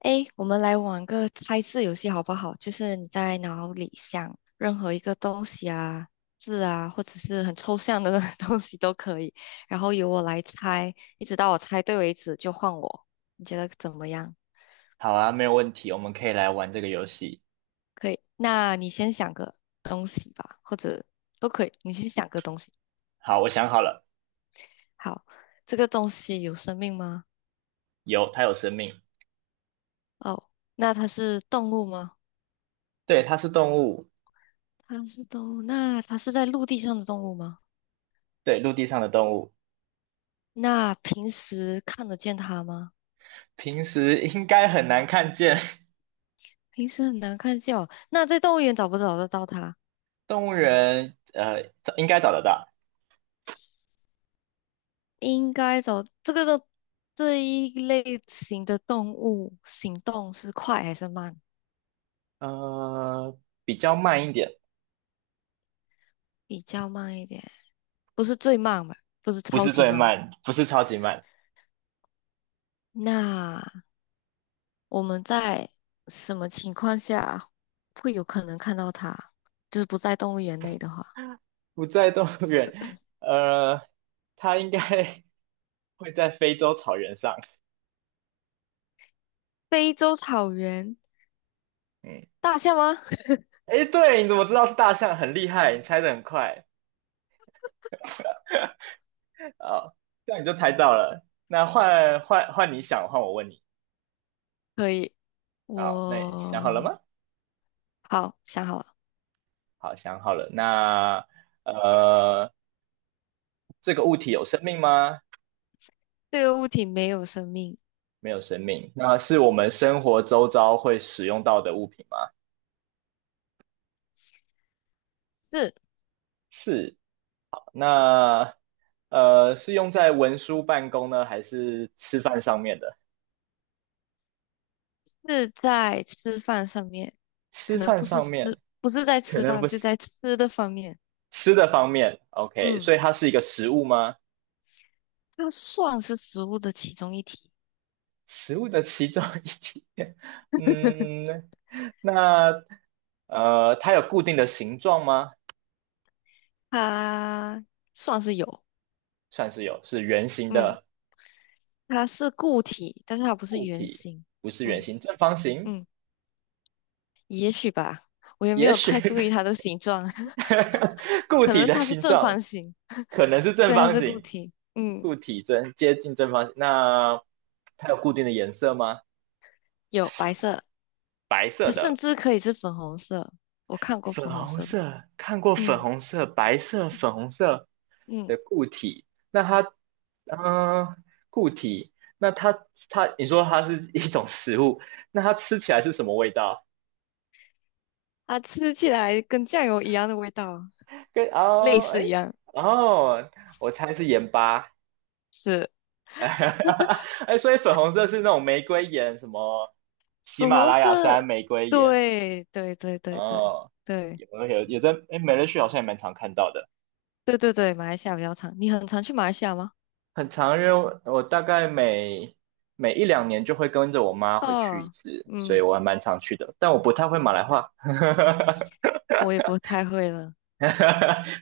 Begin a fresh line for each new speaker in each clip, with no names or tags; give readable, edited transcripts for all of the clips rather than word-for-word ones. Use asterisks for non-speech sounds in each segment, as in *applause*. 诶，我们来玩个猜字游戏好不好？就是你在脑里想任何一个东西啊、字啊，或者是很抽象的 *laughs* 东西都可以，然后由我来猜，一直到我猜对为止就换我。你觉得怎么样？
好啊，没有问题，我们可以来玩这个游戏。
可以，那你先想个东西吧，或者都可以，你先想个东西。
好，我想好了，
好，这个东西有生命吗？
有，它有生命，
哦，那它是动物吗？
对，它是动物，
它是动物，那它是在陆地上的动物吗？
对，陆地上的动物，
那平时看得见它吗？
平时应该很难看见，
平时很难看见哦。那在动物园找不找得到它？
*laughs* 动物园找应该找得到，
应该找这个的这一类型的动物，行动是快还是慢？
呃，比较慢一点，
比较慢一点，不是最慢吧？不是
不
超
是
级
最
慢。
慢，不是超级慢，
那我们在什么情况下会有可能看到它？就是不在动物园内的话，
不在动物园，它应该 *laughs* 会在非洲草原上，
非洲草原
嗯，
大象吗？*laughs*
诶，对，你怎么知道是大象？很厉害，你猜的很快，*laughs* 哦，这样你就猜到了。那换你想，换我问你。
可以，
好，那你想好了
我
吗？
好想好了，
好，想好了。那呃，这个物体有生命吗？
这个物体没有生命。
没有生命。那是我们生活周遭会使用到的物品吗？
是
是。那是用在文书办公呢，还是吃饭上面的？
是在吃饭上面，可
吃
能
饭
不是
上面
吃，不是在
可
吃
能
饭，
不
就
是
在吃的方面。
吃的方面。OK，
嗯，
所以它是一个食物吗？
它算是食物的其中一体，
食物的其中一点，*laughs*
*laughs*
嗯，那它有固定的形状吗？
它算是有。
算是有，是圆形
嗯，
的
它是固体，但是它不是
固
圆
体，
形。
不是圆
嗯
形，正方形，
嗯，也许吧，我也没
也
有
许
太注意它的形状，*laughs*
*laughs* 固
可
体
能
的
它是
形
正
状
方形。
可能是正
对，它
方
是固
形，
体。嗯，
固体正接近正方形。那它有固定的颜色吗？
有白色，
白色
它甚
的。
至可以是粉红色，我看过
粉
粉红
红
色的。
色，看过粉
嗯
红色、白色、粉红色
嗯。
的固体，那它，嗯、固体，那它，你说它是一种食物，那它吃起来是什么味道？
它吃起来跟酱油一样的味道，
跟
类
哦，哎，
似一样，
哦，我猜是盐巴，
是
*laughs* 哎，所以粉红色是那种玫瑰盐，什么喜
粉
马
红
拉雅
色。
山玫瑰盐，
对对对对对
哦，
对
有有有在，哎，美乐趣好像也蛮常看到的。
对对对，马来西亚比较长，你很常去马来西亚吗？
很常，因为我大概每一两年就会跟着我妈回去一
哦，
次，所以
嗯，
我还蛮常去的。但我不太会马来话，*laughs*
我也不太会了，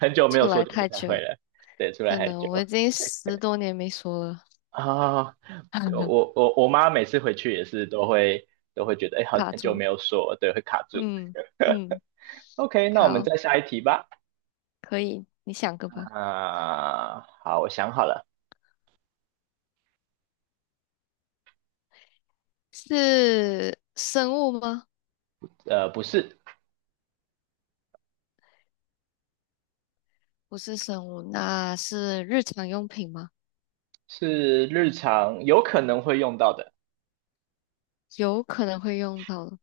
很久没
出
有说
来
就不
太
太会
久，
了。对，出来
真
太
的，
久
我已经10多年没说了，
啊，对
*laughs*
我妈每次回去也是都会觉得，哎，好
卡
很久
住。
没有说了，对，会卡
*laughs*
住。
嗯嗯，
OK，那我们
好，
再下一题吧。
可以，你想个吧。
啊，好，我想好了，
是生物吗？
呃，不是，
不是生物，那是日常用品吗？
是日常有可能会用到的，
有可能会用到的。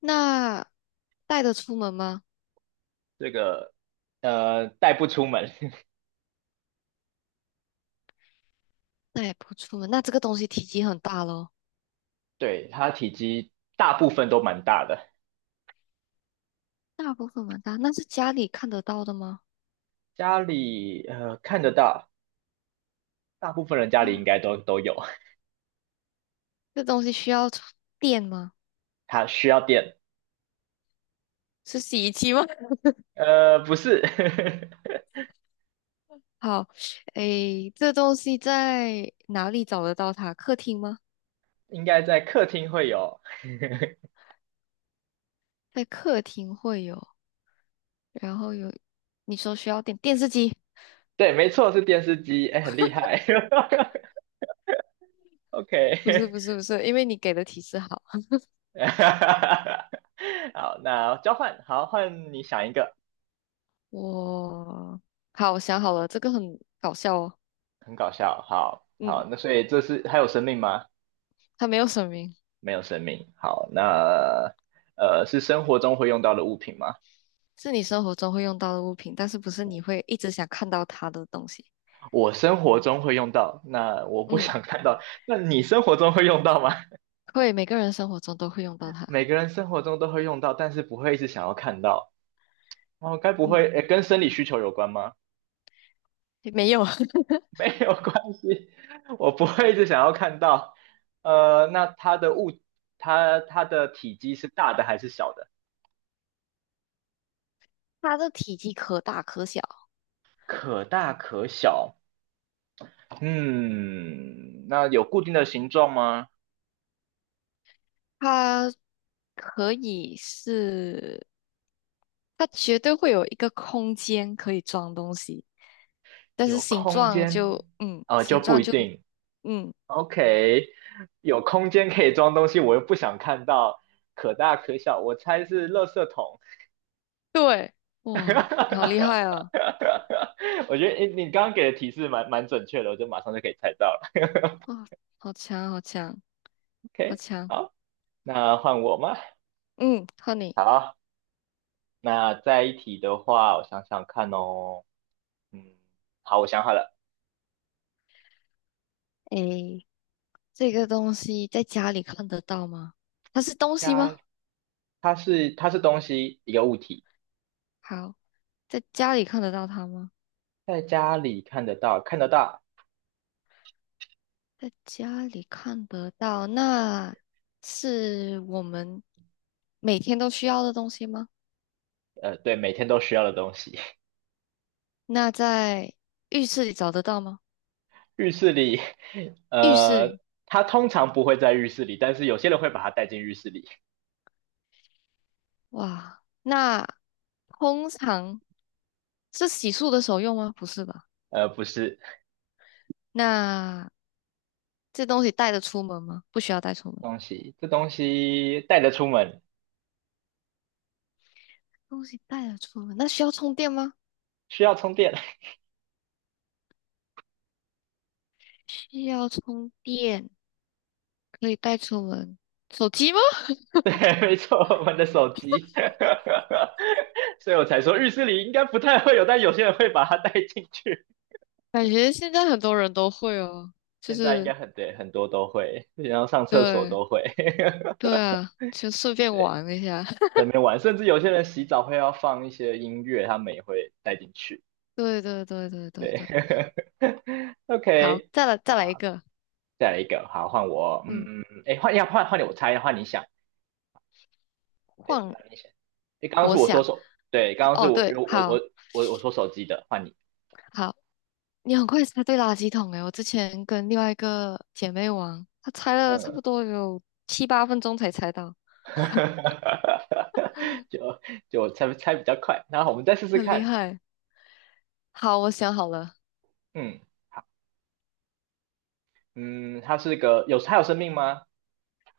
那带得出门吗？
这个带不出门。
带不出门。那这个东西体积很大咯，
对，它体积大部分都蛮大的，
大部分蛮大。那是家里看得到的吗？
家里看得到，大部分人家里应
呀，
该都有。
这东西需要充电吗？
*laughs* 它需要电，
是洗衣机吗？*laughs*
不是，
好，诶，这东西在哪里找得到它？客厅吗？
*laughs* 应该在客厅会有。
在客厅会有，然后有，你说需要电，电视机？
对，没错，是电视机，哎，很厉害。*laughs*
不是
OK，
不是不是，因为你给的提示好，
*laughs* 好，那交换，好，换你想一个，
我好，我想好了，这个很搞笑哦。
很搞笑。好，
嗯，
好，那所以这是还有生命吗？
它没有声明。
没有生命。好，那是生活中会用到的物品吗？
是你生活中会用到的物品，但是不是你会一直想看到它的东西。
我生活中会用到，那我不
嗯，
想看到。那你生活中会用到吗？*laughs*
会，每个人生活中都会用到它。
每个人生活中都会用到，但是不会一直想要看到。哦，该不
嗯，
会，诶，跟生理需求有关吗？
没有，*laughs*
*laughs* 没有关系，我不会一直想要看到。那它的物，它的体积是大的还是小的？
它的体积可大可小，
可大可小。嗯，那有固定的形状吗？
它可以是，它绝对会有一个空间可以装东西，但是
有
形
空
状
间？
就，嗯，
就
形
不
状
一
就，
定。
嗯，
OK，有空间可以装东西，我又不想看到可大可小，我猜是垃圾桶。
对，
*laughs*
哇，你好厉害啊！
我觉得，诶，你刚刚给的提示蛮准确的，我就马上就可以猜到了。*laughs*
哇，好强，好强，好
OK，
强。
好，那换我吗？
嗯，honey
好，那再一题的话，我想想看哦。嗯，好，我想好了，
诶，这个东西在家里看得到吗？它是东西
家，
吗？
它是东西，一个物体，
好，在家里看得到它吗？
在家里看得到，看得到，
在家里看得到，那是我们每天都需要的东西吗？
对，每天都需要的东西。
那在浴室里找得到吗？
浴室里，
浴室
呃，
里，
他通常不会在浴室里，但是有些人会把它带进浴室里。
哇，那通常是洗漱的时候用吗？不是吧？
不是
那这东西带得出门吗？不需要带出门。
东西，这东西带着出门
东西带得出门，那需要充电吗？
需要充电。*laughs*
需要充电。可以带出门。手机吗？
对，没错，我们的手机。*laughs* 所以我才说浴室里应该不太会有，但有些人会把它带进去。
感觉现在很多人都会哦，就
现在应
是
该很对，很多都会，然后上厕所
对，
都会。
对啊，就顺
*laughs*
便
对，
玩一下。*laughs*
在那边玩，甚至有些人洗澡会要放一些音乐，他们也会带进去。
对对对对对
对
对，
*laughs*
好，
，OK。
再来一
好。
个，
再来一个，好，换我，
嗯，
嗯，哎，换你，我猜，换你想，对，
换
那你想，哎，刚刚是
我
我说
想，
手，对，刚刚是
哦
我
对，
我我
好
我我说手机的，换你，
好，你很快猜对垃圾桶诶，我之前跟另外一个姐妹玩，她猜了差
嗯，
不多有7、8分钟才猜到，
*laughs* 就就我猜比较快，然后我们再试试
很厉
看，
害。好，我想好了，
嗯，好，嗯，它有生命吗？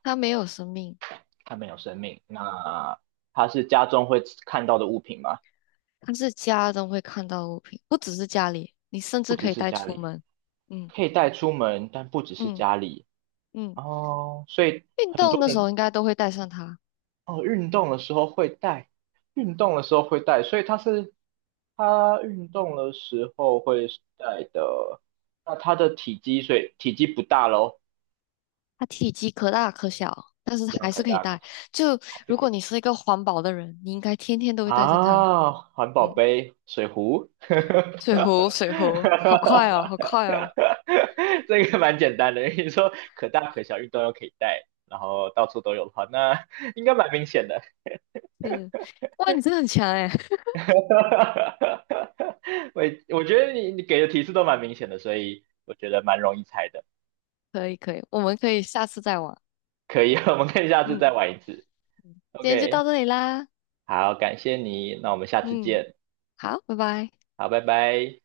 它没有生命。
它没有生命，那它是家中会看到的物品吗？
但是家中会看到的物品，不只是家里，你甚
不
至
只
可以
是
带
家
出
里，
门。嗯
可以带出门，但不只是
嗯
家里
嗯，
哦，所以
运
很
动
多
的时候
人
应该都会带上它。
哦，运动的时候会带，运动的时候会带，所以它是它运动的时候会带的。那它的体积，所以体积不大喽，
它体积可大可小，但是
一
它
样
还
可
是可以
大可
带。
小，
就
还是
如
可以
果你
的
是一个环保的人，你应该天天都会带着它。
啊。环保
嗯，
杯、水壶，*laughs*
水壶，水壶，好快哦，好快哦。
这个蛮简单的。你说可大可小，运动又可以带，然后到处都有的话，那应该蛮明显的。
是，哇，你真的很强哎！
*laughs* 哈哈哈，我我觉得你给的提示都蛮明显的，所以我觉得蛮容易猜的。
*laughs* 可以可以，我们可以下次再玩。
可以，*laughs* 我们可以下次
嗯，
再玩一次。
今天就到
OK，
这里啦。
好，感谢你，那我们下次
嗯，
见。
好，拜拜。
好，拜拜。